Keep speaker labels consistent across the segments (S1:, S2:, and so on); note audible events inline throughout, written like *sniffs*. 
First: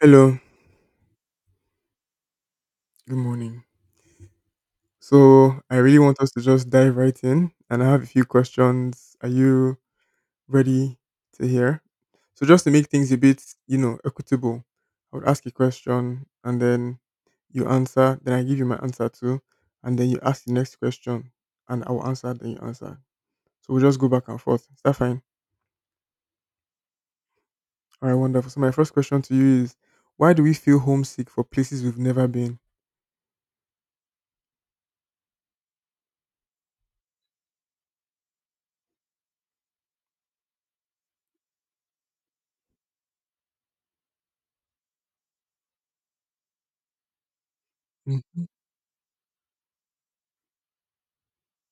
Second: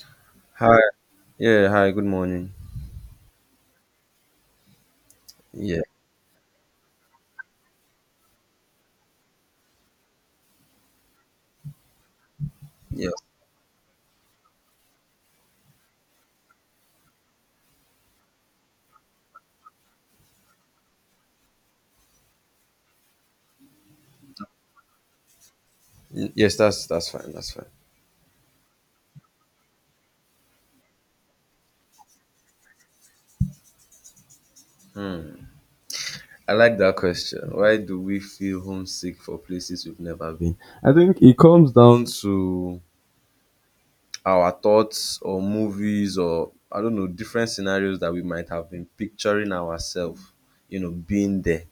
S1: Hello,
S2: Hi. Good morning.
S1: good morning. So, I
S2: Yeah,
S1: really want us to just dive right in, and I have a few questions. Are you ready to hear? So, just to make things
S2: yes.
S1: a bit, equitable, I would ask a question, and then you answer, then I give you my answer too, and then you ask the next question, and I will answer, then you answer. So, we'll just go back and forth. Is that fine?
S2: Yes, that's fine, that's fine.
S1: All right, wonderful. So, my first question to you is why do we feel homesick for places we've never been?
S2: I like that question. Why do we feel homesick for places we've never been? I think it comes down to our thoughts or movies, or I don't know, different scenarios that we
S1: Hmm.
S2: might have been picturing ourselves, you know, being there.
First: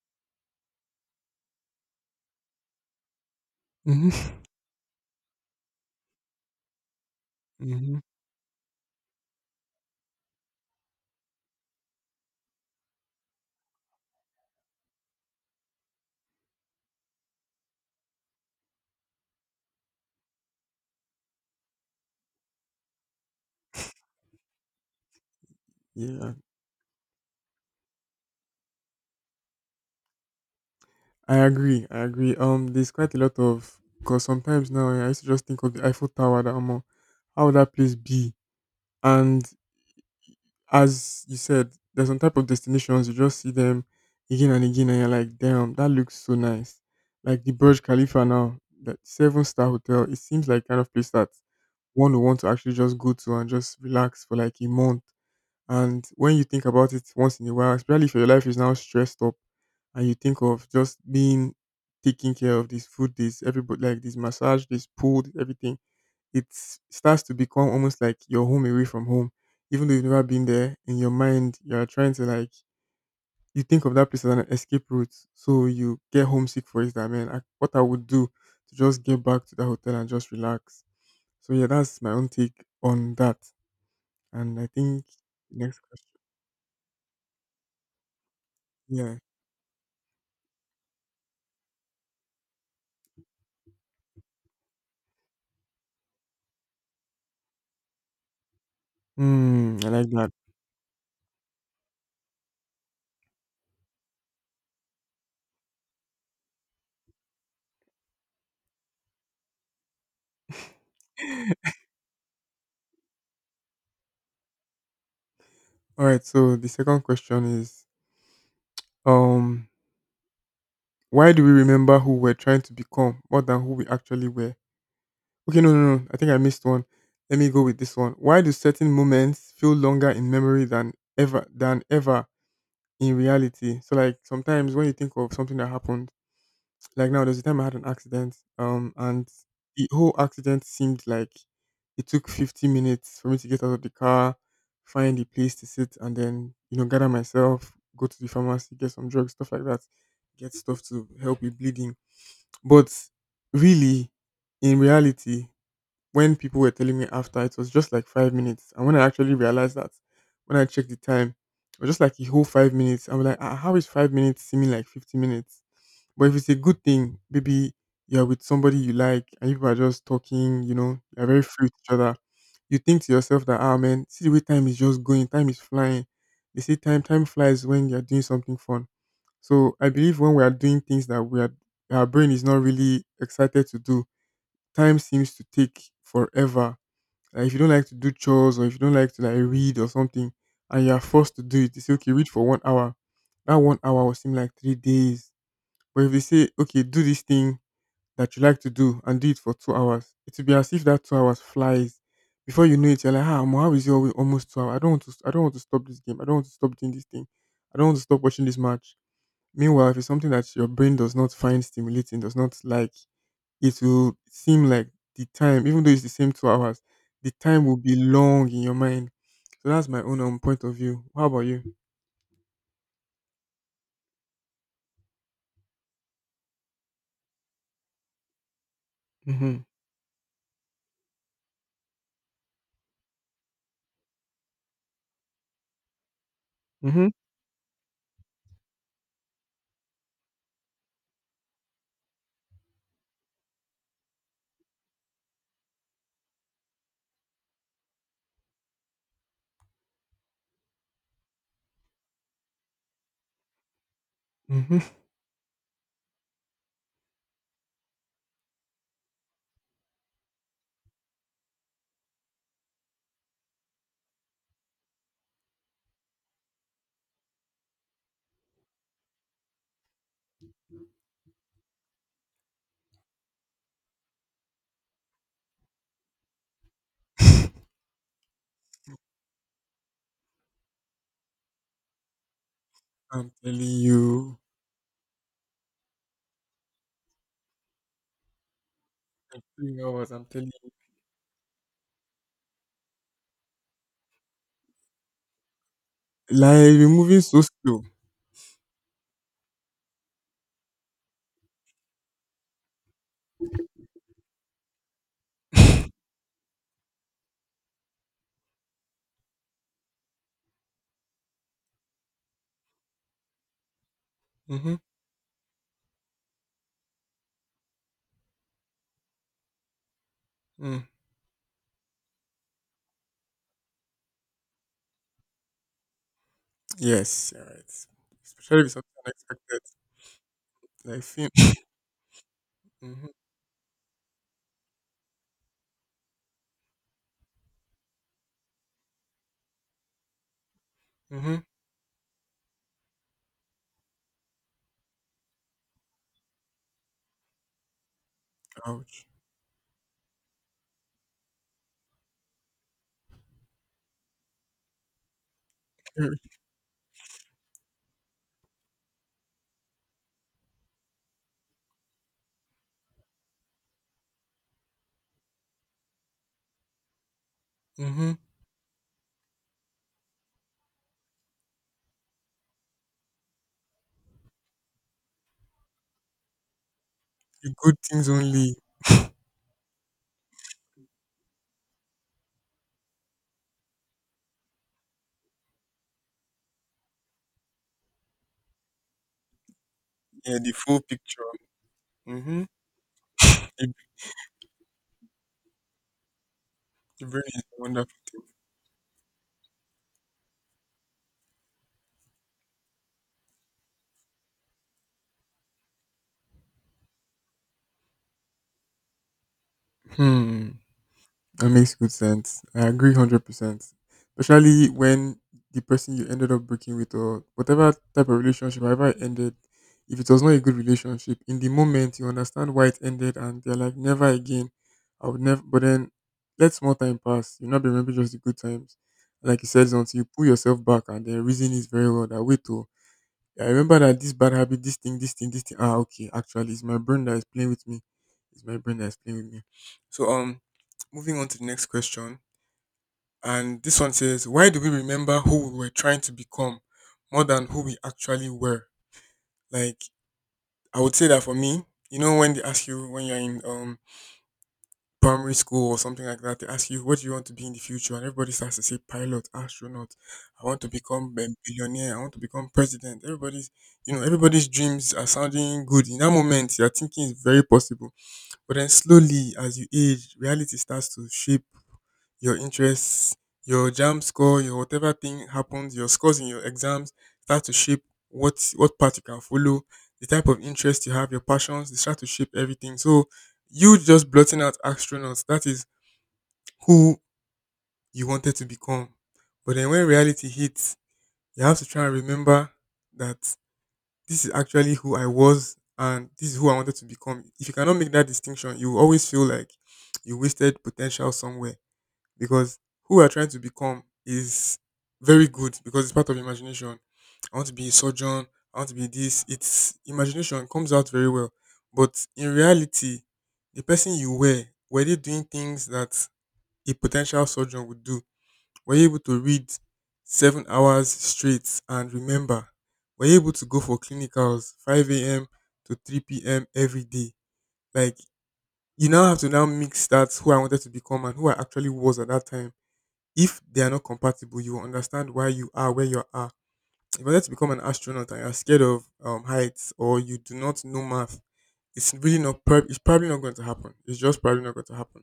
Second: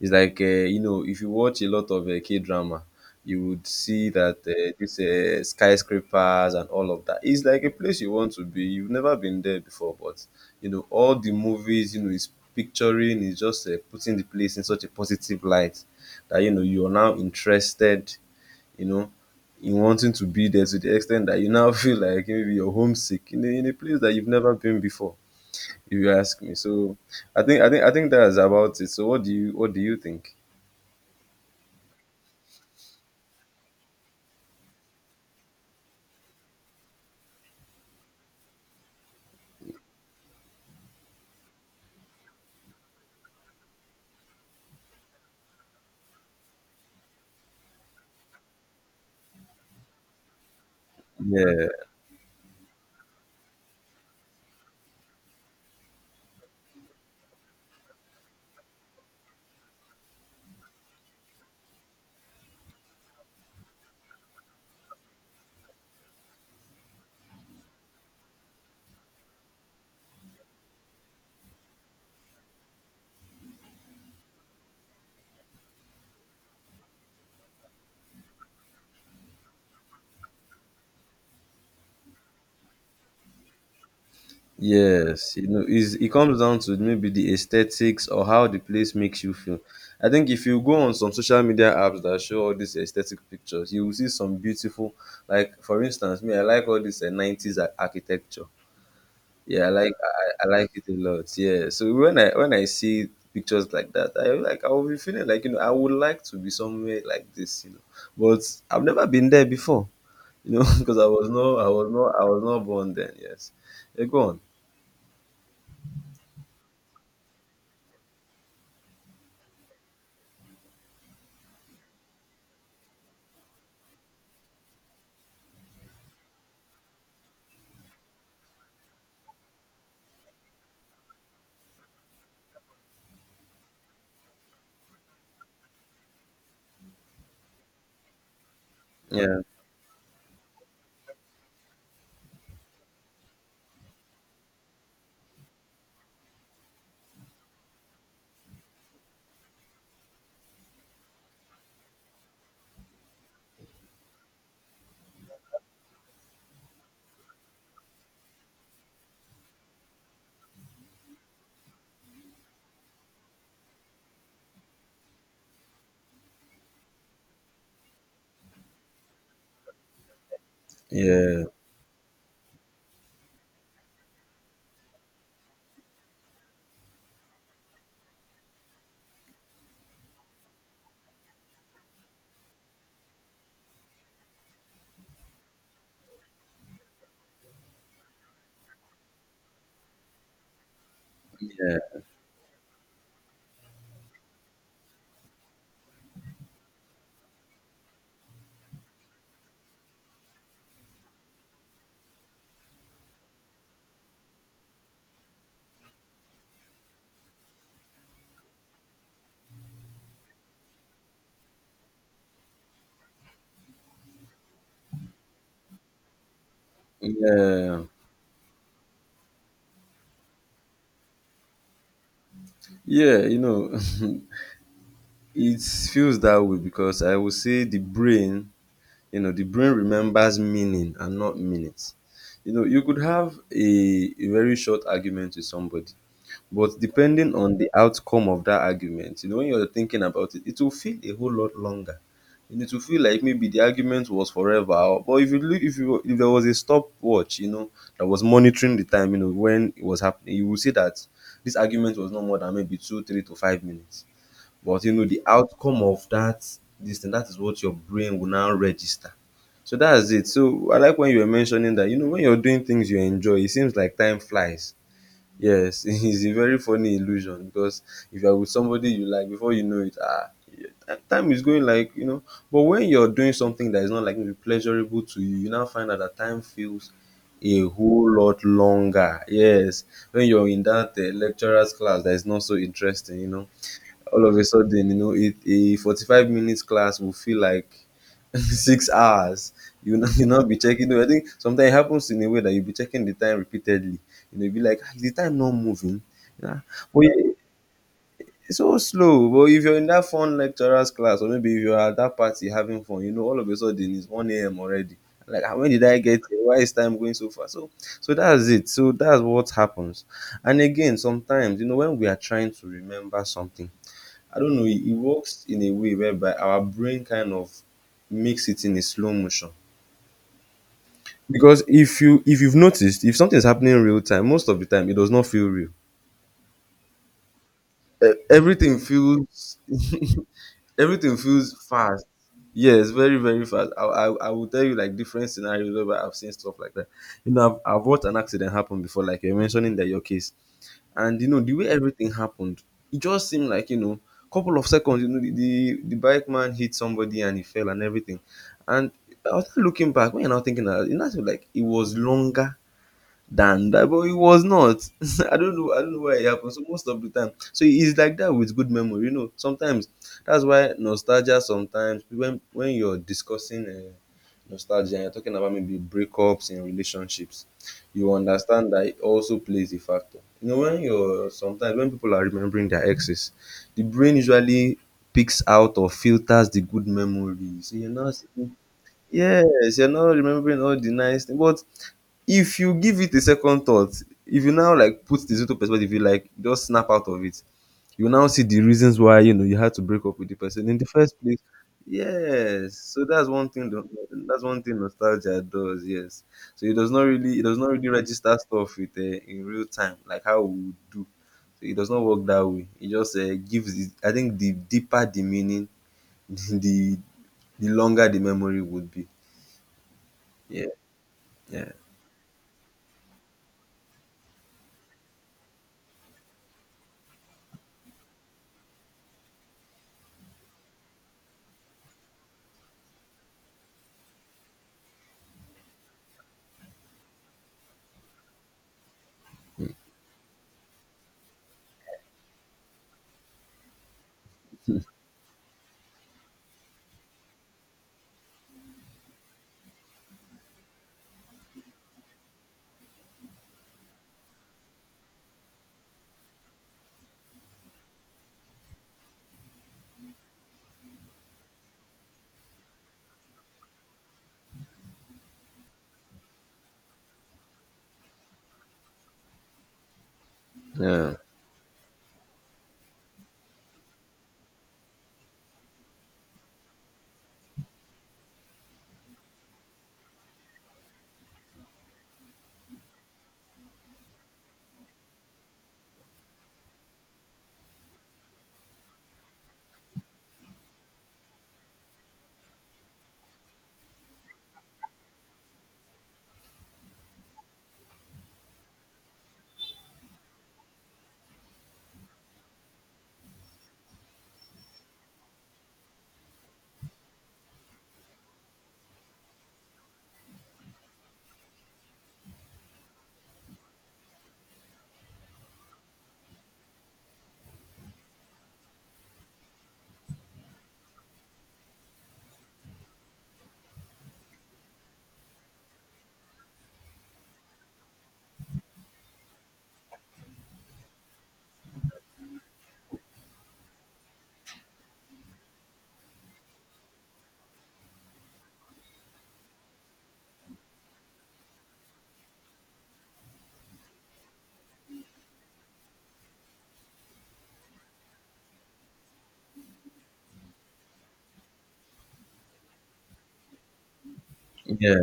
S2: It's like you know, if you watch a lot of K drama, you would see
S1: Hmm.
S2: that this skyscrapers and all of that. It's like a
S1: Hmm.
S2: place you want to be. You've never been there before, but you know, all the movies, you know, is picturing is just putting the place in such a positive light that you know you are now interested. You know, in wanting to be there, to the extent that you now *laughs* feel like maybe you're homesick in a place that you've never been before.
S1: *laughs*
S2: If you
S1: Yeah.
S2: ask me. So I think that's about it. So what do you think?
S1: I agree. I agree. There's quite a lot of because sometimes now I used to just think of the Eiffel Tower that I'm on. How would that place be? And as you said, there's some type of destinations you just see them again and again, and you're like, damn, that looks so nice. Like the Burj Khalifa now, that seven-star hotel. It seems like kind of place that
S2: Yeah,
S1: one would want to actually just go to and just relax for like a month. And when you think about it once in a while, especially if your life is now stressed up and you think of just being taking care of this food, this everybody like this massage, this pool, this everything, it starts to become almost like your home away from home. Even though you've never been there, in your mind you're trying to like you think of that place as an escape route. So you get homesick for it that man, what I would do to just get back to that hotel and just relax. So yeah, that's my own take on that. And I think
S2: yes, you know,
S1: next
S2: is
S1: question.
S2: it comes down to maybe the aesthetics or how the place
S1: Yeah.
S2: makes you feel. I think if you go on some social media apps that show all these aesthetic pictures, you will see some beautiful, like for instance, me, I like all this 90s architecture. Yeah,
S1: Hmm, I like that.
S2: I like it a lot. Yeah, so when I see pictures like that, I like I will be feeling like, you know, I would like to be somewhere like this, you know, but I've never been there before, you know, *laughs* because
S1: *laughs*
S2: I was not born then. Yes, yeah, go on.
S1: All right, so the second question is Um, why do we remember who we're trying to become more than who we actually were? Okay, no, no, no. I think I missed one. Let me go with this one. Why do certain moments feel longer in memory than ever in reality? So like sometimes when you think of something that happened like now, there's a time I had an accident, and
S2: Yeah,
S1: the whole accident seemed like it took 50 minutes for me to get out of the car, find a place to sit, and then gather myself, go to the pharmacy, get some drugs, stuff like that, get stuff to help with bleeding. But really, in reality, when people were telling me after, it was just like 5 minutes. And when I actually realized that, when I checked the time, it was just like a whole 5 minutes. I was like, ah, how is 5 minutes seeming like 50 minutes? But if it's a good thing, maybe you're with somebody you like and you people are just talking, you're very
S2: yeah,
S1: free with each other. You think to yourself that, ah, man, see the way time is just going, time is flying. They say time flies when you're doing something fun. So I believe when we are doing things our brain is not really excited to do, time seems to take forever. Like if you don't like to do chores or if you don't like to like read or something and you are forced to do it, they say,
S2: yeah,
S1: okay, read for 1 hour. That 1 hour will seem like 3 days. But if they say, okay, do this thing that you like to do and do it for 2 hours, it will be as if that 2 hours flies. Before you know it, you're like, ah, Omo, how is it almost 2 hours? I don't want to stop this game. I don't want to stop doing this thing. I don't want to stop watching this match. Meanwhile, if it's something that your brain does not find stimulating, does not like, it will seem like the time, even though it's the same 2 hours, the time will
S2: yeah,
S1: be long in your mind. So that's my own point of view. How about you?
S2: yeah. You know, *laughs* it feels that way because I would say the brain, you know, the
S1: Mhm.
S2: brain remembers meaning and not minutes. You know, you could have a very short argument with somebody. But
S1: Mhm.
S2: depending on the outcome of that argument, you know, when you're thinking about it, it will feel a whole lot longer. And it will feel like maybe the argument was forever. But if you look, if you if there was a stopwatch, you know, that was monitoring the time, you know, when it was happening, you will see that this argument was no more than maybe two, 3 to 5 minutes.
S1: Mhm.
S2: But you know, the outcome of that this thing, that is what your brain will now register. So that's it. So I like when you were mentioning that, you know, when you're doing things you enjoy, it seems like time flies. Yes, *laughs* it's a very funny illusion because if you're with somebody you like, before you know it, ah, time is going like, you know. But when you're doing something that is not like maybe pleasurable to you, you now find out that time feels a
S1: *laughs*
S2: whole lot longer. Yes, when you're in that lecturer's class that is not so interesting, you
S1: I'm
S2: know,
S1: telling
S2: all of
S1: you,
S2: a sudden, you know, a 45 minutes class will feel like *laughs* 6 hours.
S1: three
S2: You know,
S1: hours. I'm
S2: you not
S1: telling
S2: be checking. I think sometimes it happens in a way that you'll be checking the time repeatedly. You know, you'll be like, "Ah, is the time not moving?
S1: you, like
S2: Yeah.
S1: we're
S2: But
S1: moving so slow.
S2: it's so slow. But if you're in that fun lecturer's class, or maybe if you're at that party having fun, you know, all of a sudden it's 1 a.m. already. Like, "Ah, when did I
S1: *laughs*
S2: get here? Why is time going so fast?" So, so that's it. So that's what happens. And again, sometimes, you know, when we are trying to remember something, I don't know,
S1: Mm-hmm.
S2: it works in a way whereby our brain kind of makes it in a slow motion.
S1: Mm.
S2: Because if you've noticed, if something is happening in real time, most of the time it does not feel real.
S1: Yes, you're right. Especially if it's
S2: Everything
S1: something
S2: feels
S1: unexpected,
S2: *laughs*
S1: like
S2: everything
S1: film.
S2: feels
S1: *laughs*
S2: fast. Yes,
S1: Mm-hmm.
S2: very very fast. I will tell you like different scenarios where I've seen stuff like that. You know, I've watched an accident happen before, like you're mentioning that your case. And you know
S1: Mm-hmm.
S2: the way everything happened, it just seemed like, you know, couple of seconds. You know, the bike man hit somebody and he fell and everything. And
S1: Ouch.
S2: I was looking back. When you're now thinking that, it's not like it was longer than that. But it was not. *laughs* I don't know. I don't know why it
S1: *laughs*
S2: happened. So most of the time, so it's like that with good memory. You know, sometimes that's why nostalgia. Sometimes when you're discussing nostalgia, and you're talking about maybe breakups in relationships. You
S1: Mm-hmm.
S2: understand that it also plays a factor. You know, when you're sometimes when people are remembering their exes, the brain usually picks out or filters the good
S1: The
S2: memories.
S1: good
S2: So you're
S1: things
S2: not.
S1: only.
S2: Yes, you're not remembering all the nice things, but if you give it a second thought, if you now like put things into perspective, you like just snap out of it, you now see the reasons why, you know, you had to break up with the
S1: Yeah, the
S2: person in
S1: full
S2: the first
S1: picture.
S2: place.
S1: Mm-hmm.
S2: Yes, so that's one
S1: The,
S2: that's one thing nostalgia does. Yes, so it does not
S1: the brain
S2: really,
S1: is
S2: it does not really
S1: wonderful.
S2: register stuff with in real time like how we would do. So it does not work that way. It just gives it, I think the deeper the meaning *laughs* the the longer the memory would be.
S1: Hmm.
S2: Yeah,
S1: That
S2: yeah,
S1: makes good sense. I agree 100%. Especially when the person you ended up breaking with or whatever type of relationship, however it ended, if it was not a good relationship, in the moment you understand why it ended and they're like, never again. I would never, but then let small time pass. You'll not be remember just the good times. Like you said, it's until you pull yourself back and the reason is very well that wait to I remember that this bad habit, this thing, this thing, this thing. Ah, okay. Actually, it's my brain that is playing with me. It's my brain that is playing with me. So, moving on to the next question, and this one says, "Why do we remember who we were trying to become more than who we actually were?" Like, I would say that for me, when they ask you when you're in primary school or something like that, they ask you, what do you want to be in the future? And everybody starts to say pilot, astronaut. I want to
S2: yeah,
S1: become a billionaire. I want to become president. Everybody's dreams are sounding good. In that moment, you're thinking it's very possible. But then slowly, as you age, reality starts to shape your interests, your jam score, your whatever thing happens, your scores in your exams start to shape what path you can follow, the type of interest you have, your passions, they start to shape everything. So you just blotting out astronauts, that is who you wanted to become. But then when reality hits, you have to try and remember that this is actually who I was and this is who I wanted to become. If you cannot make that distinction, you will always feel like you wasted potential somewhere because who you are trying to become is very good because it's part of imagination. I want to be a surgeon, I want to be this. It's imagination comes out very well. But in reality, the person you were they doing things that a potential surgeon would do? Were you able to read 7 hours straight and remember? Were you able to go for clinicals 5 a.m. to 3 p.m. every day? Like, you now have to now mix that who I wanted to become and who I actually was at that time. If they are not compatible, you will understand why you are where you are. If you wanted to become an astronaut and you're scared of heights or you do not know math, it's really not, it's probably not going to happen. It's just probably not going to happen.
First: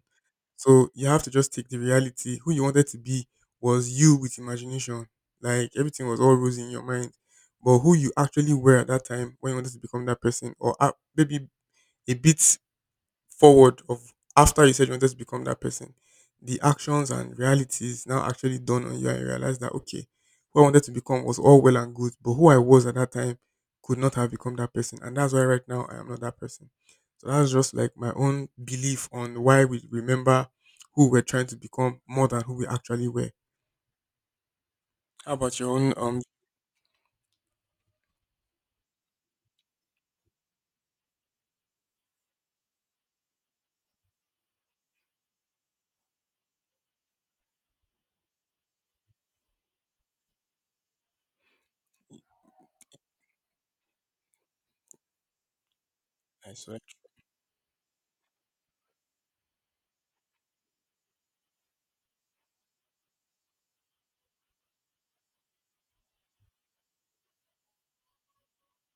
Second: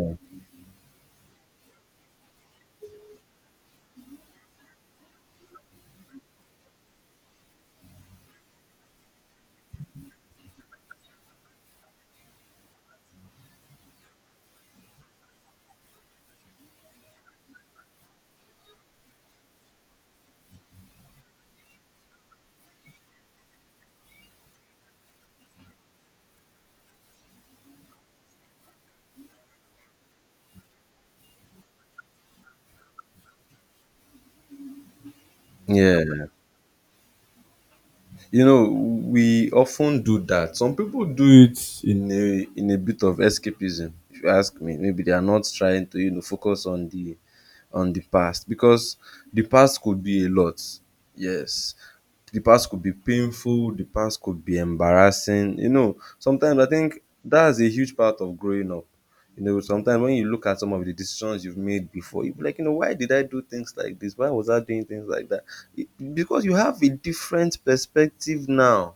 S1: So you have to just take the reality. Who you wanted to be was you with imagination. Like everything was all rosy in your mind. But who you actually were at that time when you wanted to become that person, or maybe a bit forward of after you said you wanted to become that person, the actions and realities now actually dawn on you and you realize that okay, who I wanted to become was all well and good, but who I was at that time could not have become that person. And that's why right now I am not that person. So that's just like my own belief on why we remember who we're trying to become more than who we actually were. How about your own
S2: yeah, yeah, you know, we often do that. Some people do it in a, in a bit of escapism, if you ask me. Maybe they are not trying to, you know, focus on the, on the past, because the past could be a lot. Yes, the past could be painful, the past could be embarrassing. You know,
S1: I
S2: sometimes I
S1: swear,
S2: think that's a huge part of growing up. You know, sometimes when you look at some of the decisions you've made before, you'll be like, you know, why did I do things like this? Why was I doing things like that? Because you have a different perspective now.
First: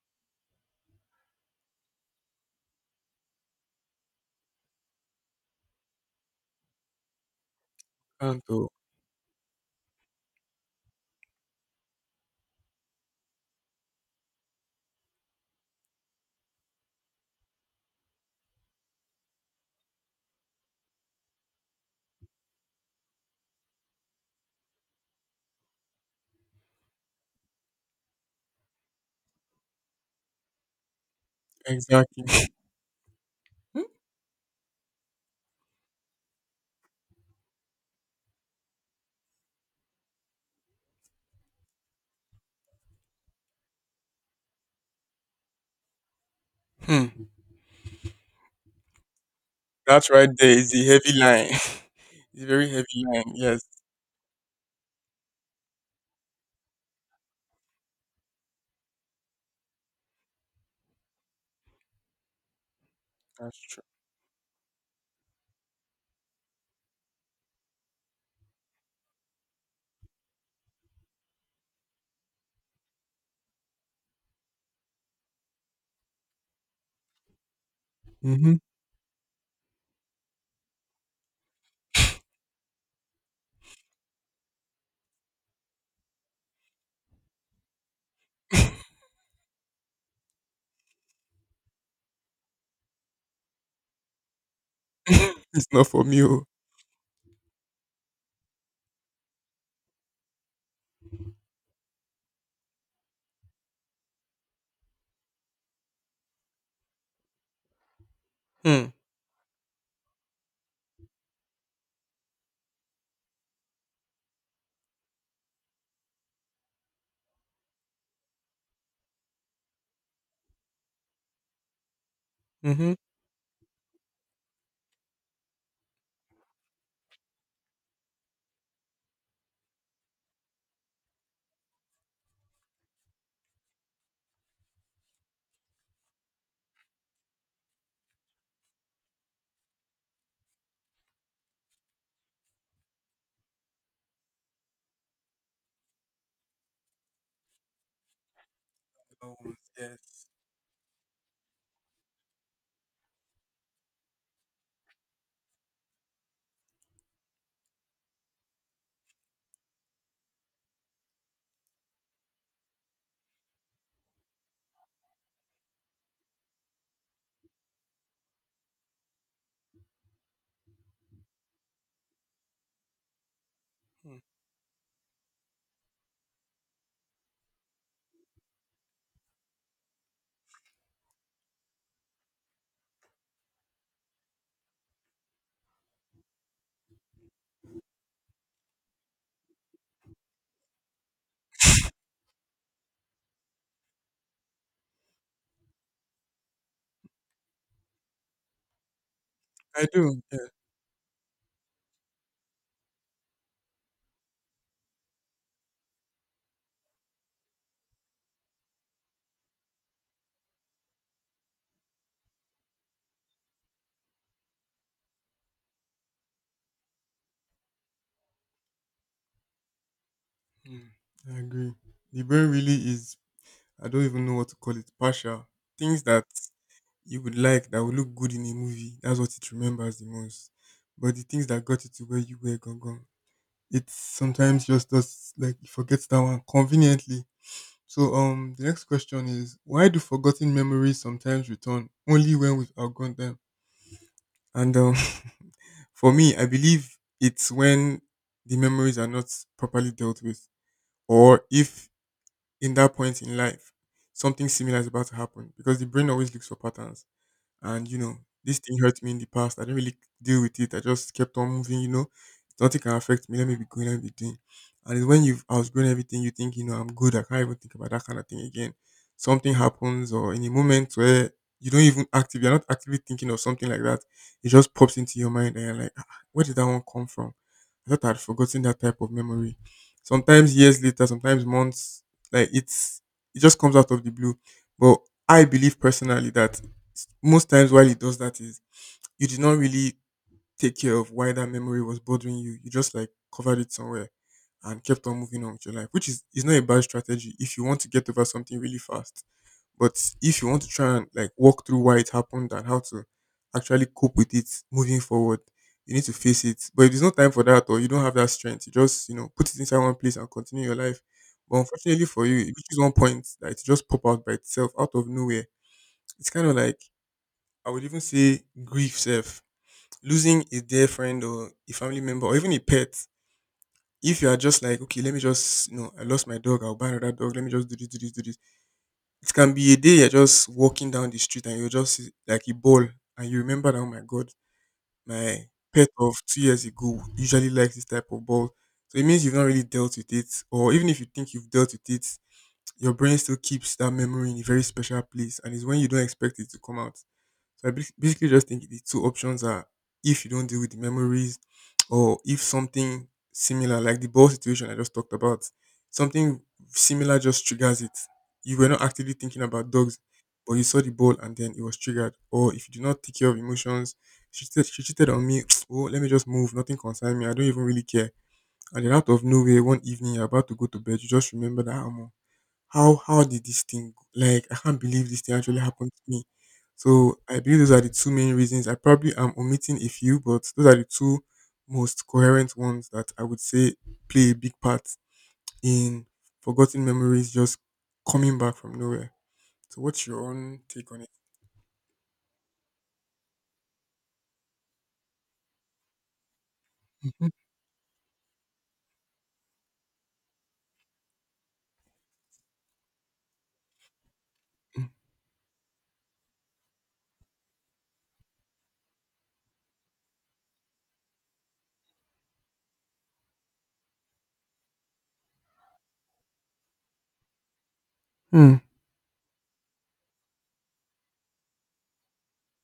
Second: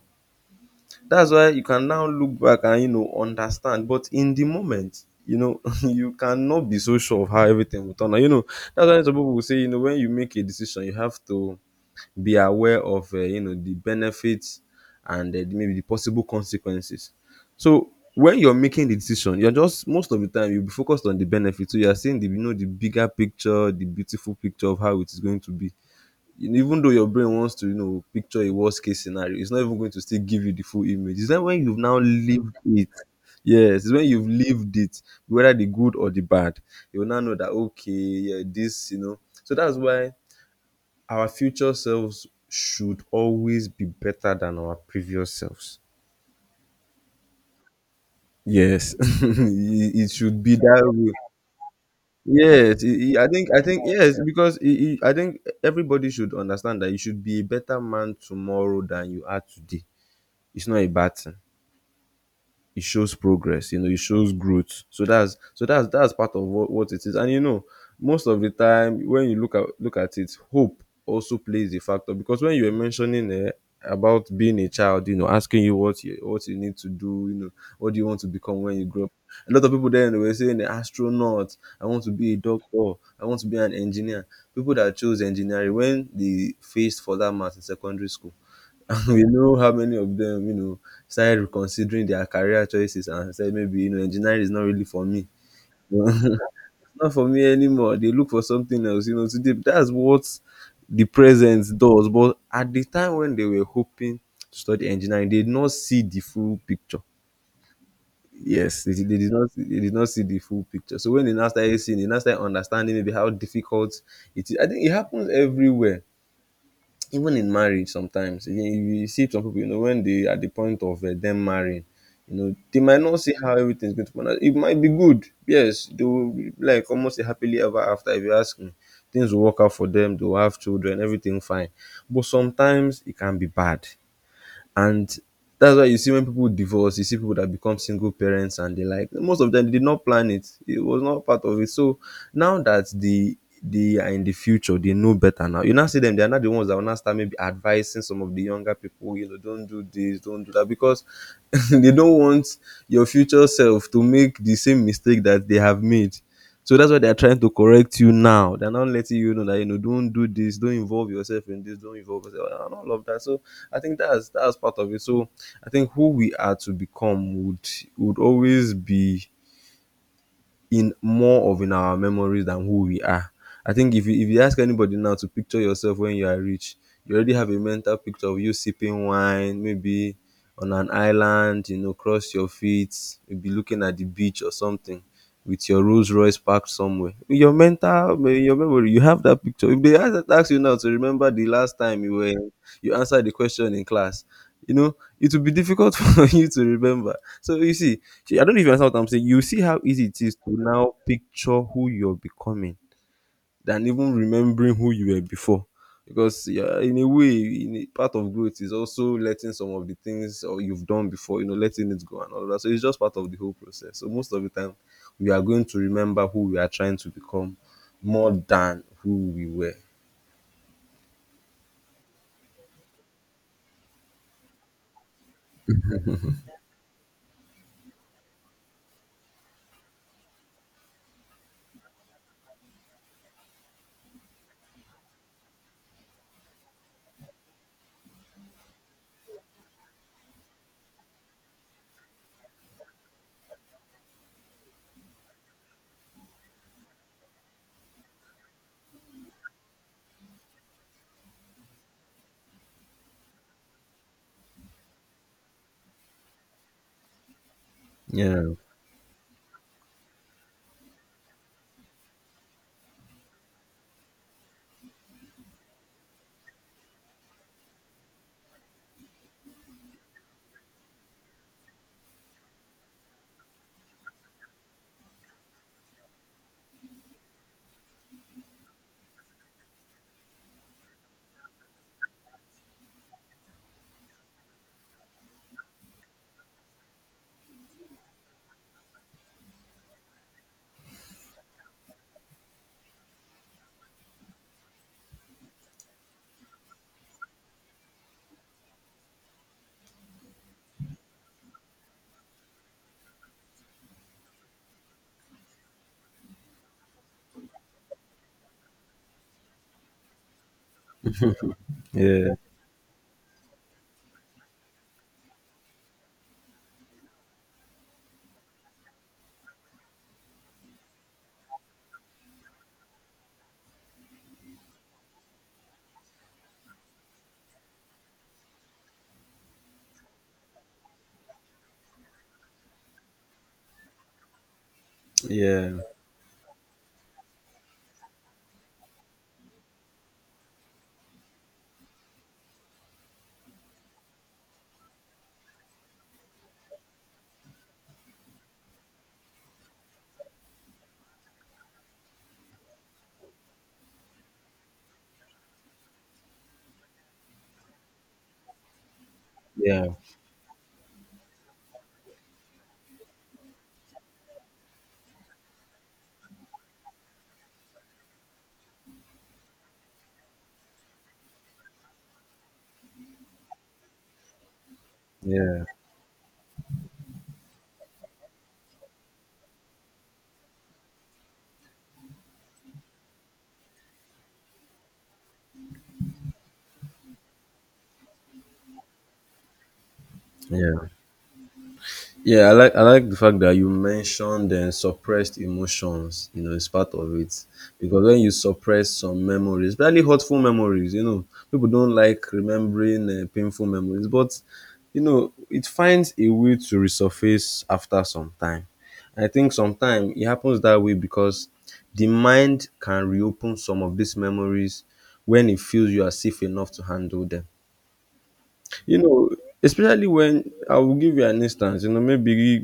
S2: That's why you can now look back and you know understand. But in the moment, you know, *laughs* you cannot be so sure of how everything will turn out. You
S1: can't
S2: know,
S1: oh,
S2: that's why some people will say, you know, when you make a decision, you have to be aware of you know, the benefits and maybe the possible consequences. So when you're making the decision, you're just most of the time you'll be focused on the benefits. So you're seeing the, you know, the bigger picture, the beautiful picture of how it is going to be, even though your brain wants to, you know, picture a worst case scenario. It's not even going to still give you the full image. It's not, when you've now
S1: exactly. *laughs*
S2: lived it. Yes, it's when you've lived it, whether the good or the bad, you will now know that, okay, yeah, this, you know. So that's why our future selves should always be better than our previous selves.
S1: Hmm.
S2: Yes, *laughs* it
S1: That
S2: it
S1: right
S2: should be
S1: there is a
S2: that way.
S1: heavy line. *laughs* It's a very
S2: Yes,
S1: heavy
S2: I
S1: line,
S2: think
S1: yes,
S2: I think yes, because I think everybody should understand that you should be a better man tomorrow than you are today. It's not a bad thing. It shows
S1: that's
S2: progress, you
S1: true.
S2: know, it shows growth. So that's so that's part of what it is. And you know, most of the time when you look at it, hope also plays a factor. Because when you were mentioning about being a child, you know, asking you what you, what you need to do, you know, what do you want to
S1: Mhm.
S2: become when you grow up. A lot of people then were saying astronaut, I want to be a doctor, I want to be an engineer. People that chose engineering when they faced for that math in secondary school *laughs* we know how many of them, you know, started reconsidering their career choices and said maybe you know engineering is not really for me. *laughs*
S1: *laughs* It's not for me. Oh.
S2: It's not for me anymore. They look for something else, you know. Today, that's what the present does. But at the time when they were hoping to study engineering, they did not see the full picture. Yes,
S1: Hmm.
S2: they did not. They did not see the full picture. So when they now started seeing, they now started understanding maybe how difficult it is. I think it happens everywhere, even in marriage sometimes you see some people, you know, when they at the point of them marrying, you know, they
S1: Mm-hmm.
S2: might not see how everything's going to pan out. It might be good. Yes, they will be like almost a happily ever after, if you ask me. Things will work out for them, they'll have children, everything fine. But sometimes it can be bad. And that's why you see when people divorce, you see people that become single parents and the like. Most of them, they did not plan it, it was not part of it. So now that they are in the future, they know better. Now you now see them, they are not the ones that will now start maybe advising some of the younger people, you
S1: Oh,
S2: know, don't do this,
S1: yes.
S2: don't do that. Because *laughs* they don't want your future self to make the same mistake that they have made. So that's why they are trying to correct you now. They're not letting you know that, you know, don't do this, don't involve yourself in this, don't involve yourself and all of that. So I think that's part of it. So I think who we are to become would always be in more of in our memories than who we are. I think if you
S1: Hmm.
S2: if you ask anybody now to picture yourself when you are rich, you already have a mental picture of you sipping wine, maybe on an island, you know, cross your feet, maybe looking at the beach or something with your Rolls Royce parked somewhere. In your mental, in your memory, you have that picture. If they ask you now to remember the last time you were you answered the question in class, you know, it will be difficult *laughs* for you to remember. So you see, I don't even understand what I'm saying. You see how
S1: I
S2: easy
S1: do.
S2: it is
S1: Yeah.
S2: to now picture who you're becoming than even remembering who you were before. Because yeah, in a way, in a, part of growth is also letting some of the things or you've done before, you know, letting it go and all that. So it's just part of the whole process. So most of the time, we are going to remember who we are trying to become more than who we were.
S1: Mm, I agree. The brain really is, I don't even know what to call it, partial. Things that you would like that would look good in a movie, that's what it remembers the most. But the things that got you to where you were gone, gone. It sometimes just does like it forgets that one conveniently. So the next question is why do forgotten memories sometimes return only when we've outgrown them? And *laughs* for me, I believe it's when the memories are not properly dealt with, or if in that point in life something similar is about to happen, because the brain always looks for patterns and
S2: Yeah,
S1: this thing hurt me in the past. I didn't really deal with it. I just kept on moving. Nothing can affect me. Let me be going. Let me be doing. And it's when you've outgrown everything, you think I'm good. I can't even think about that kind of thing again. Something happens, or in a moment where you're not actively thinking of something like that. It just pops into your mind, and you're like, "Ah, where did that one come from? I thought I'd forgotten that type of memory. Sometimes years later, sometimes months, like it's it just comes out of the blue. But I believe personally that most times while it does that is you did not really take care of why that memory was bothering you. You just like covered it somewhere and kept on moving on with your life, which is not a bad strategy if you want to get over something really fast. But if you want to try and like walk through why it happened and how to actually cope with it moving forward, you need to face it. But if there's no time for that or you don't have that strength, you just, put it inside one place and continue your life. But unfortunately for
S2: yeah,
S1: you, it reaches one point that it just pop out by itself out of nowhere. It's kind of like I would even say grief self. Losing a dear friend or a family member or even a pet. If you are just like, okay, let me just, I lost my dog, I'll buy another dog, let me just do this, do this, do this. It can be a day you're just walking down the street and you're just like a ball and you remember that, oh my God, my
S2: yeah,
S1: pet of 2 years ago usually likes this type of ball. So it means you've not really dealt with it. Or even if you think you've dealt with it, your brain still keeps that memory in a very special place and it's when you don't expect it to come out. So I basically just think the two options are if you don't deal with the memories or if something similar, like the ball situation I just talked about, something similar just triggers it. You were not actively thinking about
S2: yeah,
S1: dogs, but you saw the ball and then it was triggered. Or if you do not take care of emotions, she cheated on me. *sniffs* *tsk* Oh, let me just move. Nothing concerns me. I don't even really care. And then out of nowhere, one evening you're about to go to bed, you just remember that I how did this thing go? Like I can't believe this thing actually
S2: yeah,
S1: happened to me. So I believe those are the two main reasons. I probably am omitting a few, but those are the two most coherent ones that I would say play a big part in forgotten memories just coming back from nowhere. So what's your own
S2: yeah.
S1: take on it?
S2: Yeah, I like the fact that you mentioned suppressed emotions. You know, it's part of
S1: Mhm.
S2: it because when you suppress some memories, especially hurtful memories, you know, people don't like remembering painful memories, but you know, it finds a way to resurface after some time. I think sometimes it happens that way because the mind can reopen some of these memories when it feels you are safe enough to handle them.
S1: Mhm.
S2: You know, especially when I will give you an instance, you know, maybe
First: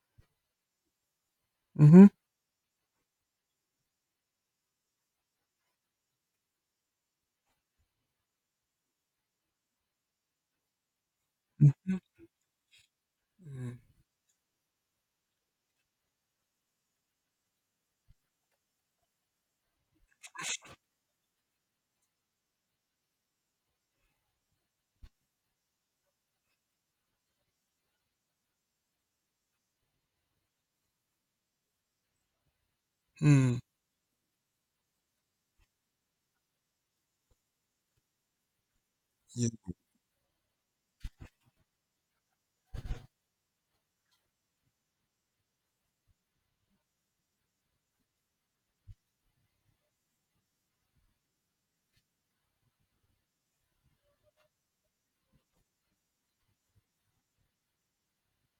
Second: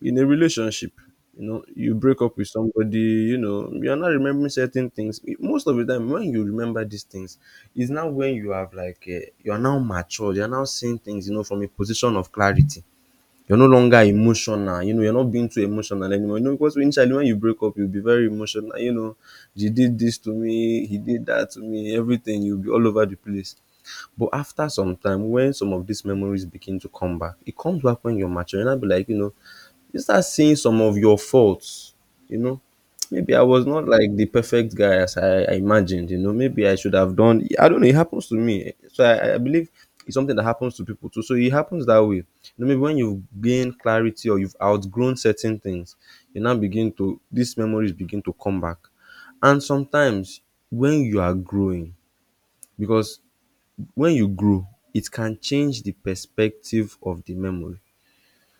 S2: in a relationship, you know, you
S1: Mhm.
S2: break up with somebody, you know, you're not remembering certain things. Most of the time when you remember these things is now when you have like you're now mature, you're now seeing things, you know, from a
S1: Mhm.
S2: position of clarity. You're no
S1: Mhm.
S2: longer emotional, you know, you're not being too emotional anymore, you know, because initially when you break up you'll be very emotional. You know, she did this to me, he did that to me, everything. You'll be all over the place. But after some time, when some of these memories begin to come back, it comes back when you're mature, and I'll be like, you know, you start seeing some of your faults. You know, maybe i
S1: Mhm.
S2: was not like the perfect guy as I imagined. You know, maybe I should have done, I don't know, it happens to me. So I
S1: Yeah.
S2: believe it's something that happens to people too, so it happens that way. You know, maybe when you've gained clarity or you've outgrown certain things, you now begin to these memories begin to come back. And sometimes when you are growing, because when you grow it can change the perspective of the memory,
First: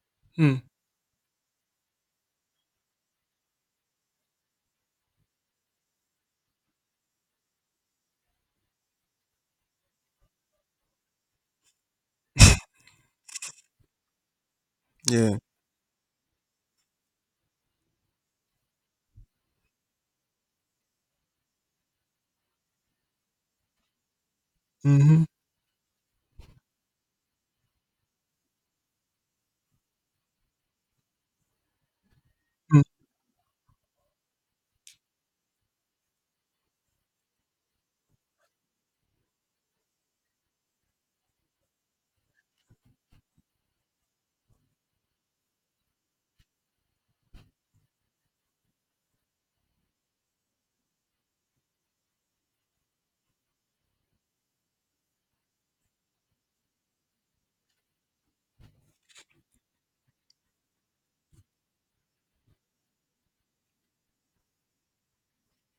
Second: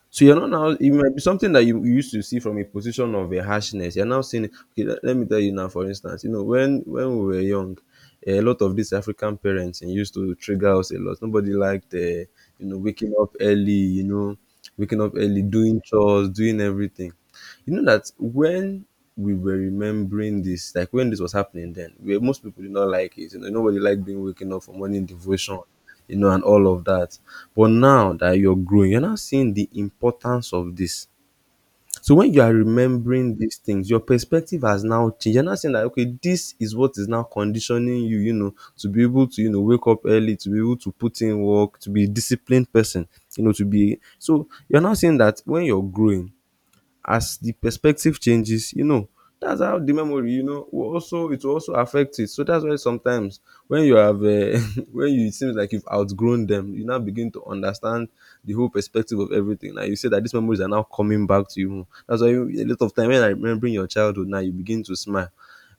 S2: so you're not
S1: Mhm.
S2: now. It might be something that you used to see from a position of a harshness. You're now seeing it. Okay, let me tell you now. For instance, you know, when we were young, a lot of these African parents used to trigger us a lot. Nobody liked, you know, waking up early. You know, waking up
S1: Yeah.
S2: early, doing chores, doing everything. You know that when we were remembering this, like when this was happening then, where most people did not like it. You know, nobody liked being waking up for morning
S1: Mhm.
S2: devotion, you know, and all of that. But now that you're growing, you're now seeing the importance of this. So when you are
S1: Mhm.
S2: remembering these things, your perspective has now changed. You're not saying that okay, this is what is now conditioning you, you know, to be able to, you know, wake up early, to be able to put in work, to be a disciplined person, you know, to be so you're not saying that when you're growing, as the perspective changes, you know, that's how the memory, you know, will also it will also affect it. So that's why sometimes when you have *laughs* when you it seems like you've outgrown them, you now begin to understand the whole perspective of everything. Like you say that these memories are now coming back to you. That's why you, a lot of time when I remembering your childhood now, you begin to smile.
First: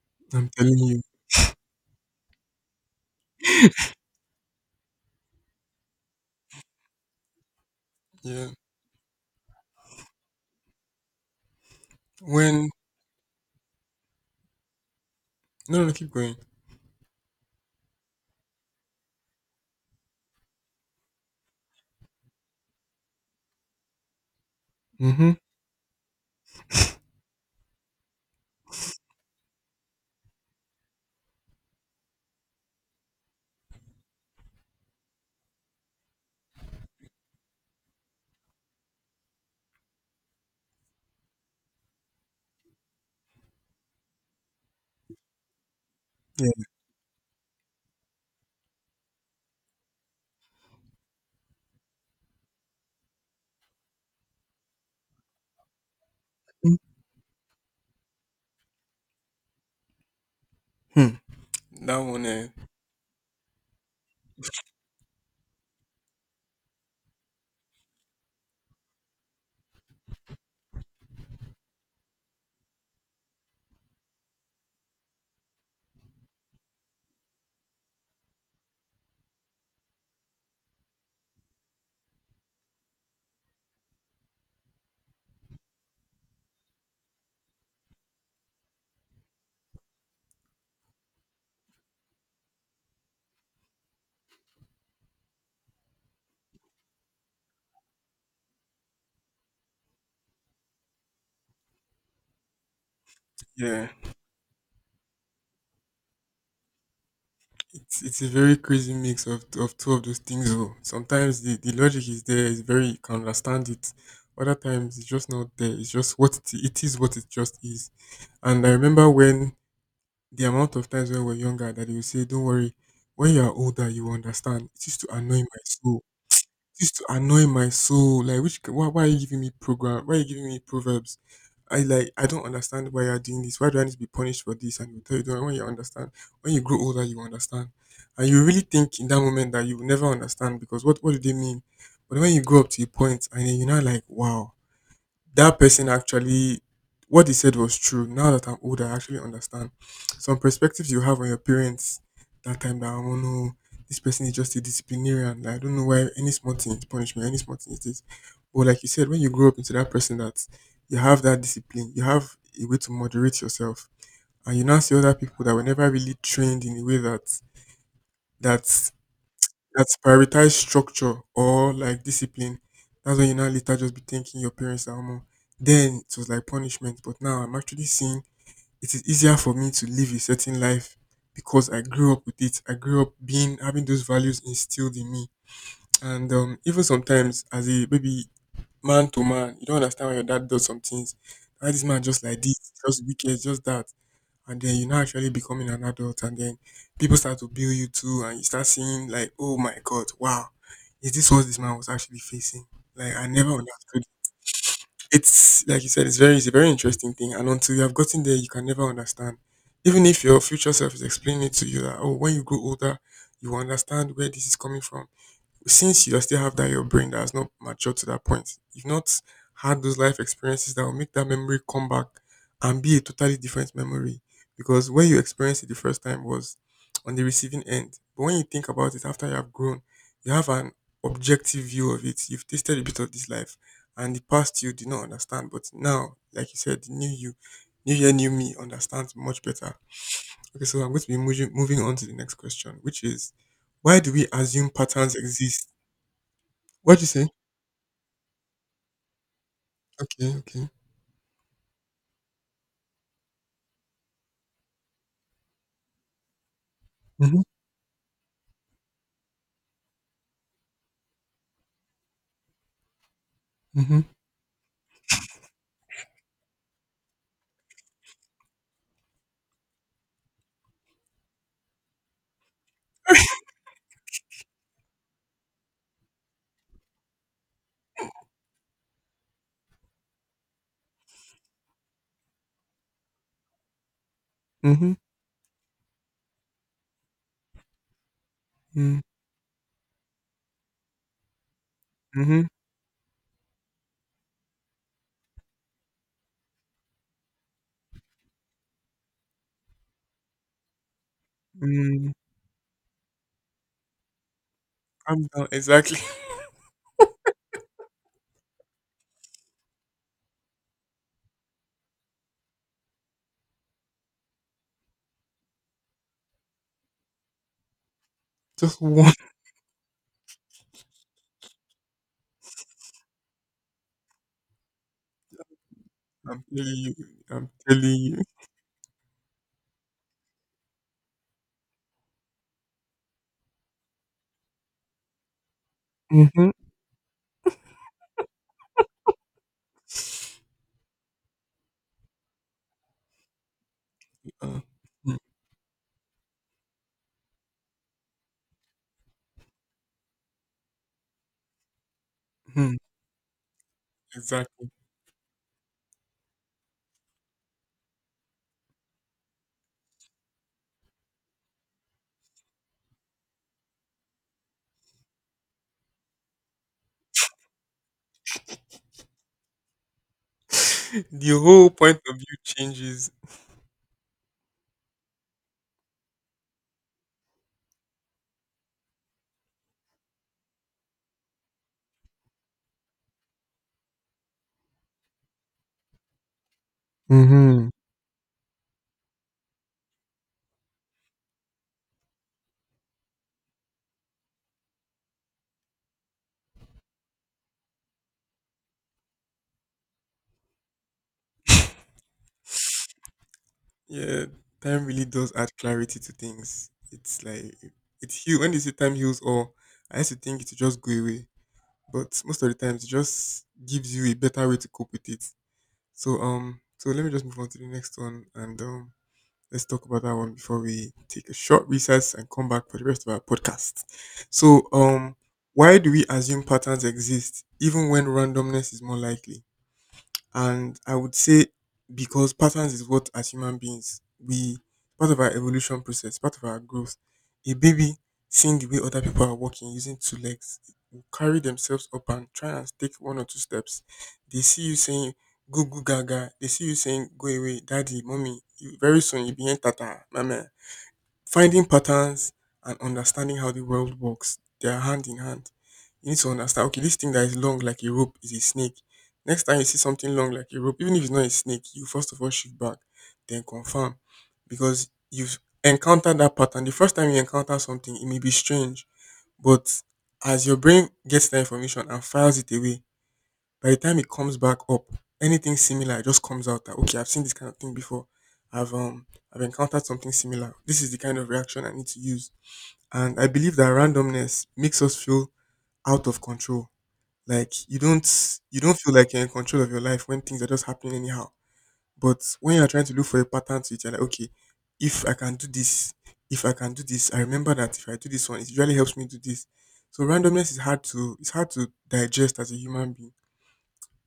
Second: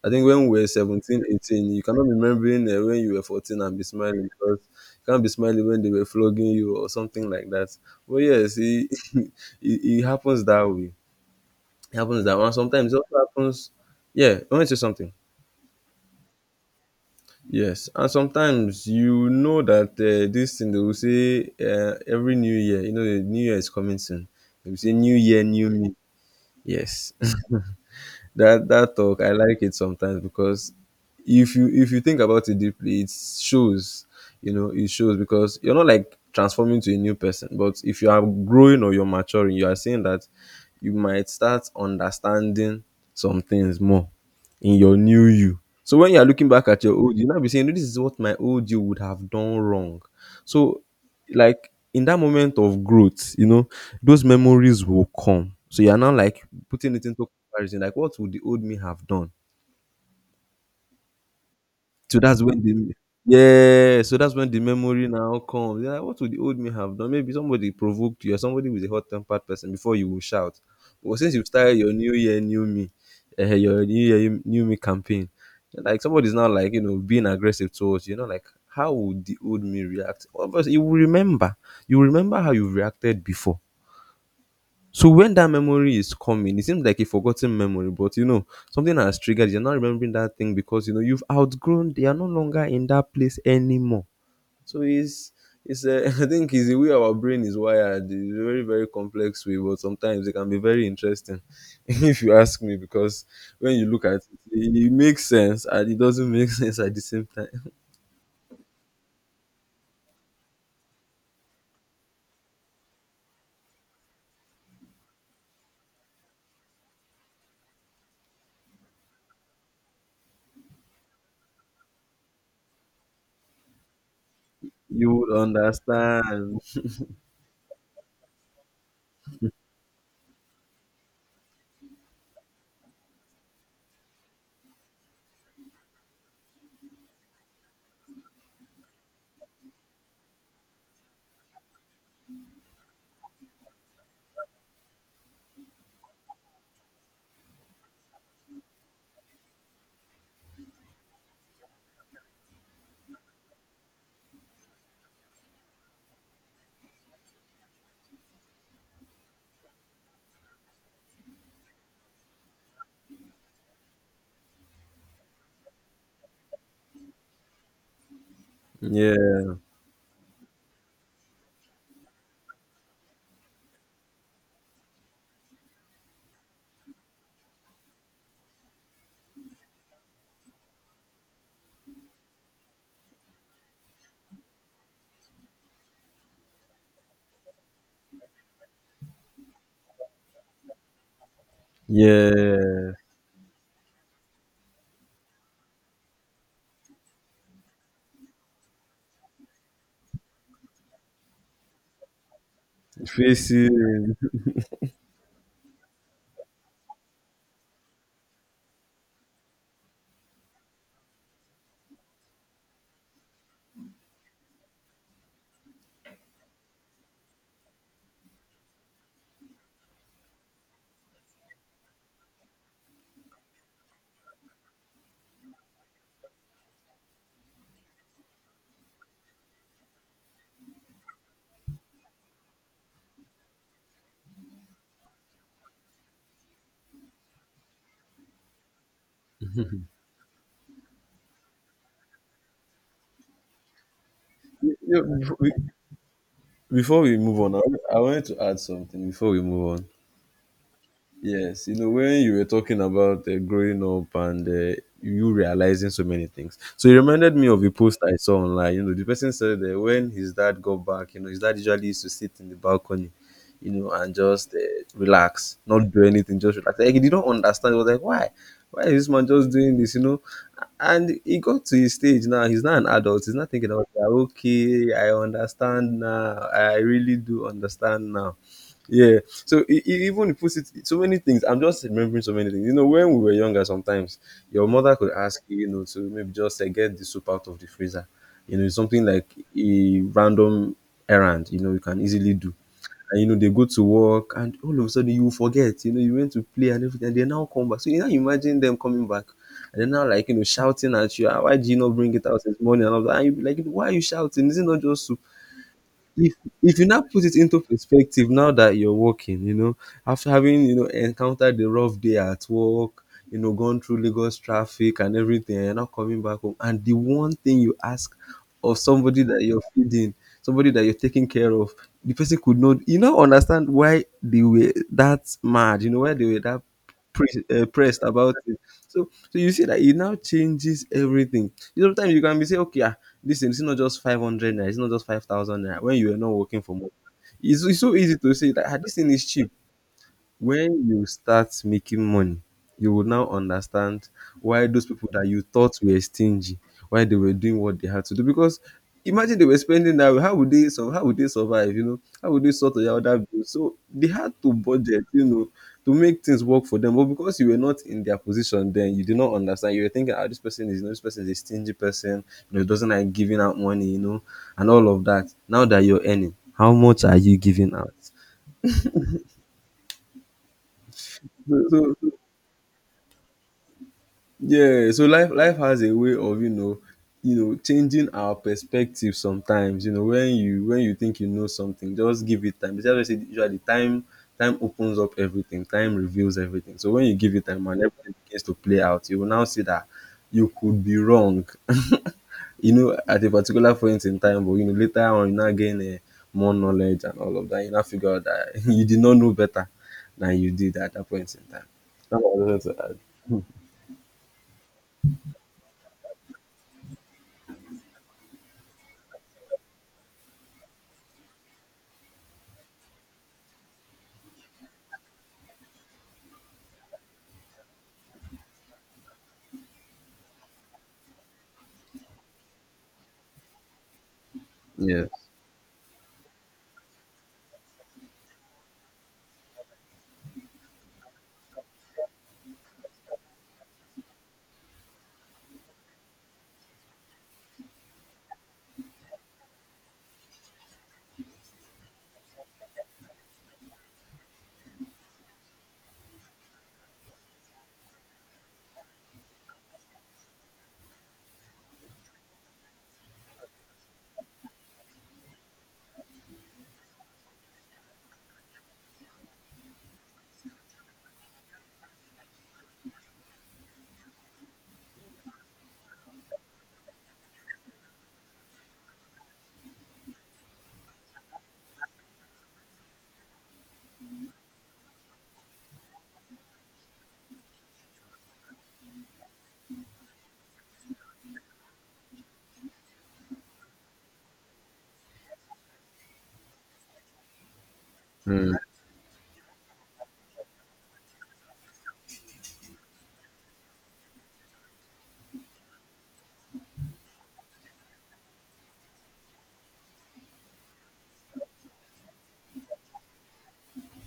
S2: I think when
S1: I'm
S2: we were
S1: telling you.
S2: 17, 18, you cannot be remembering when you were 14 and be smiling, because you can't be smiling when they were flogging you or something like that. But
S1: Yeah.
S2: yes, it, *laughs* it happens that way. It happens that, and
S1: When
S2: sometimes it also happens. Yeah, I want to say something.
S1: No, no, no, keep going.
S2: Yes, and sometimes you know that this thing they will say, every new year, you know, the new year is coming soon. They will say new
S1: Mhm.
S2: year, new me. Yes, that talk I like it sometimes, because if you think about it deeply, it shows, you know, it shows, because you're not like transforming to a new person, but if you are growing or you're maturing, you are seeing that you might start understanding some things more in your new you. So when you are looking
S1: Yeah.
S2: back at your old you, now be saying, "No, this is what my old you would have done wrong." So, like, in that moment of growth, you know, those memories will come, so you are now like putting it into comparison, like what would the old me have done?
S1: Mhm. That
S2: So
S1: one,
S2: that's when the yeah, so that's when the memory now comes. Yeah, what would the old me have done? Maybe somebody provoked you, or somebody was a hot tempered person, before you will shout. But since you started your new year, new me, your new year, new me campaign, like somebody's now like, you know, being aggressive towards you, you know, like how would the old me react? Obviously, you will remember how you reacted before. So when that memory is coming, it seems like a forgotten memory, but you know, something has triggered. You're not remembering that thing because you know you've outgrown. They are no longer in that place anymore. So it's *laughs* I think it's the way our brain is wired. It's a very complex way, but sometimes it can be very interesting, *laughs* if you ask me. Because when you
S1: yeah,
S2: look at it, it makes sense and it doesn't make *laughs* sense at the same time.
S1: it's a very crazy mix of two of those things. Though sometimes the logic is there, it's very you can understand it. Other times it's just not there. It's just what it is, what it just is. And I remember when the amount of times when we were younger that they would say, "Don't worry, when you are older, you will understand." It used
S2: You
S1: to
S2: would
S1: annoy my soul.
S2: understand.
S1: It used to annoy my soul. Like, which why are you giving me program? Why are you giving me proverbs? I, like, I don't understand why you're doing this. Why do I need to be punished for this? And you tell you, "Don't, when you understand. When you grow older you will understand." And you really think in that moment that you will never understand because what do they mean? But when you grow up to a point and then you're not like, wow, that person actually, what they said was true. Now that I'm older, I actually understand some perspectives you have on your parents that time. That, oh no, this person is just a disciplinarian. Like, I don't know why any small thing is punishment, any small thing is this. But like you said, when you grow up into that person, that you have that discipline, you have a way to moderate yourself, and you now see other people that were never really trained in a way that that
S2: Yeah.
S1: that's prioritize structure or like discipline. That's when you now later just be thinking your parents are more. Then it was like punishment, but now I'm actually seeing it is easier for me to live a certain life because I grew up with it. I grew up being having those values instilled in me, and even sometimes as a baby man to man, you don't understand why your dad does some things. Why this man just like this,
S2: Yeah,
S1: just wicked, just that, and then you now actually becoming an adult and then people start to bill you too and you start seeing like, oh my god, wow, is this what this man was actually facing? Like I never
S2: faces.
S1: understood. It's like you said, it's a very interesting thing and until you have gotten there you can never understand. Even if your future self is explaining it to you that, oh, when you grow older you will understand where this is coming from, since you still have that in your brain that has not matured to that point, you've not had those life experiences that will make that memory come back and be a totally different memory. Because when you experienced it the first time was on the receiving end. But when you think about it after you have grown, you have an objective view of it. You've tasted a bit of this life and the past you did not understand. But now, like you said, the new you, new year, new me understands much better. Okay, so I'm going to be moving on to the next question, which is, why do we assume
S2: *laughs*
S1: patterns
S2: You-
S1: exist? What'd
S2: before
S1: you
S2: we
S1: say?
S2: move on, I wanted to add something before we move on.
S1: Okay, okay.
S2: Yes, you know, when you were talking about growing up and you realizing so many things. So it reminded
S1: Mhm,
S2: me of a post I saw online. You know, the person said that when his dad got back, you know, his dad usually used to sit in the balcony, you know,
S1: mhm,
S2: and just relax, not do anything, just relax. Like, he didn't understand. He was like, why? Why is this man just doing this, you know? And he got to his stage now. He's not an adult. He's not thinking about, "Yeah, okay, I understand now. I really do understand now, yeah." So even it puts it so many things. I'm just remembering so many things. You know, when we were younger, sometimes your
S1: mhm,
S2: mother could ask you, you know, to maybe just say, get the soup out of the freezer. You know, it's
S1: mm,
S2: something like a random errand. You know, you can easily
S1: mhm,
S2: do. And you know, they go to work, and all of a sudden you forget. You know, you went to play and everything. And they now come back. So you now imagine them coming back, and they're now like, you know, shouting at you. "Ah, why did you not
S1: mm.
S2: bring it out this morning?" And all that. And you be like, "Why are you shouting? Is it not just soup?"
S1: Calm down. Exactly.
S2: if
S1: *laughs*
S2: if you now put it into perspective, now that you're working, you know, after having, you know, encountered the rough day at work, you know, gone through Lagos traffic and everything, and you're now coming back home, and the one thing you ask of
S1: Just one.
S2: somebody that you're feeding, somebody that you're taking care of, the person could not, you know, understand why they were that mad, you know, why they were
S1: I'm
S2: that
S1: telling you. I'm telling
S2: pressed
S1: you.
S2: about it. So you see that it now changes everything. Sometimes you can be say, okay, ah, this is not just 500 naira, it's not just 5,000 naira. When you are not
S1: Mhm.
S2: working for more, it's so easy to say that, ah, this thing is cheap. When you start making money, you will now understand
S1: Uh,
S2: why those people
S1: mm,
S2: that you thought were stingy, why they were doing what they had to do. Because imagine they were spending that way, how would they, how would they survive? You know, how would they sort
S1: mhm.
S2: their other bills? So they had to
S1: Exactly.
S2: budget, you know, to make things work for them. But because you were not in their position, then you did not understand. You were thinking, ah, this person is, you know, this person is a stingy person. You know, doesn't like giving out money, you know, and all of that. Now that you're earning, how much are you giving out?
S1: *laughs* The whole
S2: so,
S1: point
S2: so
S1: of view changes.
S2: Yeah, so life has a way of, you know, changing our perspective sometimes. You know, when you think you know something, just give it time. That's why I say usually time opens up everything. Time reveals everything. So when you give it time
S1: Mhm.
S2: and everything begins to play out, you will now see that you could be wrong. *laughs* You know, at a particular point in time, but you know later on you now gain more knowledge and all of that. You now figure out that *laughs* you did not know better than you did at that point in time. That's what I wanted to add.
S1: Yeah, time really does add clarity to things. It's like it heals. When they say time heals all, I used to think it would just go away. But most of the times it just gives you a better way to cope with it. So, so let me just move on to the next one, and let's talk about that one before we take a short recess and come back for the rest of our podcast. So
S2: Yes.
S1: why do we assume patterns exist even when randomness is more likely? And I would say because patterns is what, as human beings, we part of our evolution process, part of our growth. A baby seeing the way other people are walking using two legs will carry themselves up and try and take one or two steps. They see you saying goo goo gaga. They see you saying go away, daddy, mommy. Very soon you be in tata, mama. Finding patterns and understanding how the world works, they are hand in hand. You need to understand, okay, this thing that is long like a rope is a snake. Next time you see something long like a rope, even if it's not a snake, you first of all shoot back, then confirm. Because you've encountered that pattern. The first time you encounter something, it may be strange, but as your brain gets the information and files it away, by the time it comes back up, anything similar just comes out that, okay, I've seen this kind of thing before. I've um I've encountered something similar. This is the kind of reaction I need to use. And I believe that randomness makes us feel out of control. Like you don't
S2: Hmm.
S1: you don't feel like you're in control of your life when things are just happening anyhow. But when you're trying to look for a pattern to it, you're like, okay, if I can do this, if I can do this, I remember that if I do this one, it really helps me do this. So randomness is hard to it's hard to digest as a human being.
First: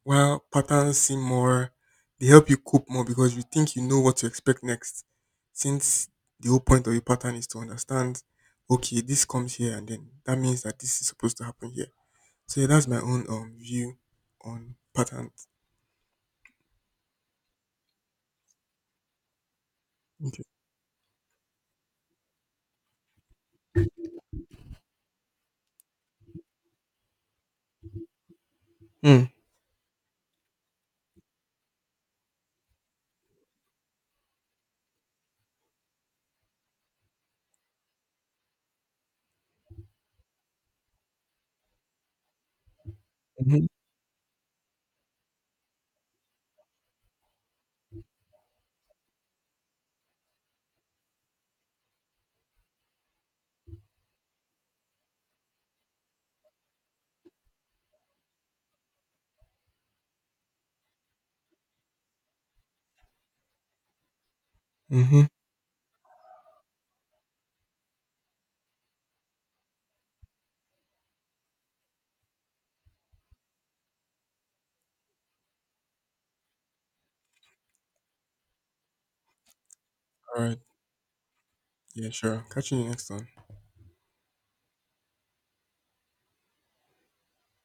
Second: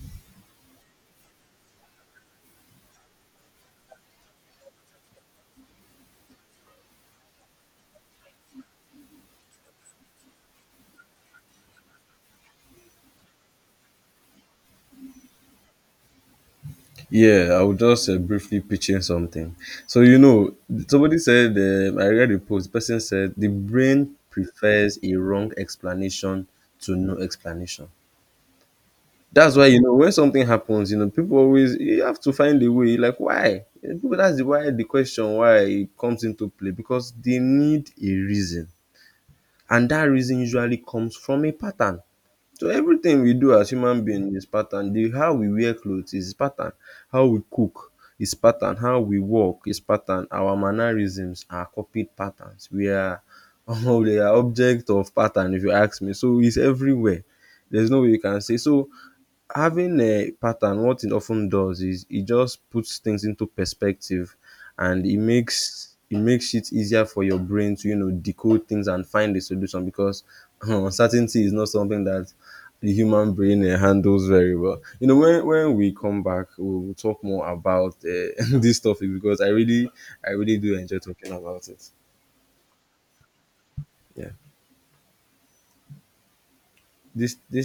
S1: While patterns seem more, they help you cope more because you think you know what to expect next. Since the whole point of a pattern is to understand, okay, this comes here, and then that means that this is supposed to happen here. So yeah, that's my own view on patterns.
S2: Yeah, I was just briefly pitching something. So, you
S1: Okay.
S2: know, somebody said, I read a post, the person said, the brain prefers a wrong explanation to no explanation.
S1: Mm.
S2: That's why, you know, when something happens, you know, people always, you have to find a way, like, why? And people, that's the why, the question why, it comes into play because they need a reason. And that reason usually comes from a pattern. So everything we do
S1: Mm-hmm.
S2: as human being is pattern. The how we wear clothes is pattern. How we cook is pattern. How we walk is pattern. Our mannerisms are copied patterns. We are *laughs* we are object of pattern if you ask me. So it's everywhere. There's no way you can say so having a pattern, what it often does is it just puts things into perspective, and it
S1: Mm-hmm.
S2: makes it makes it easier for your brain to, you know, decode things and find a solution, because *laughs* uncertainty is not something that the human brain handles very well. You know, when we come back, we will talk more about *laughs* this topic, because I really I
S1: All
S2: really
S1: right.
S2: do enjoy talking about it.
S1: Yeah, sure. Catch you in the next one.
S2: Yeah, this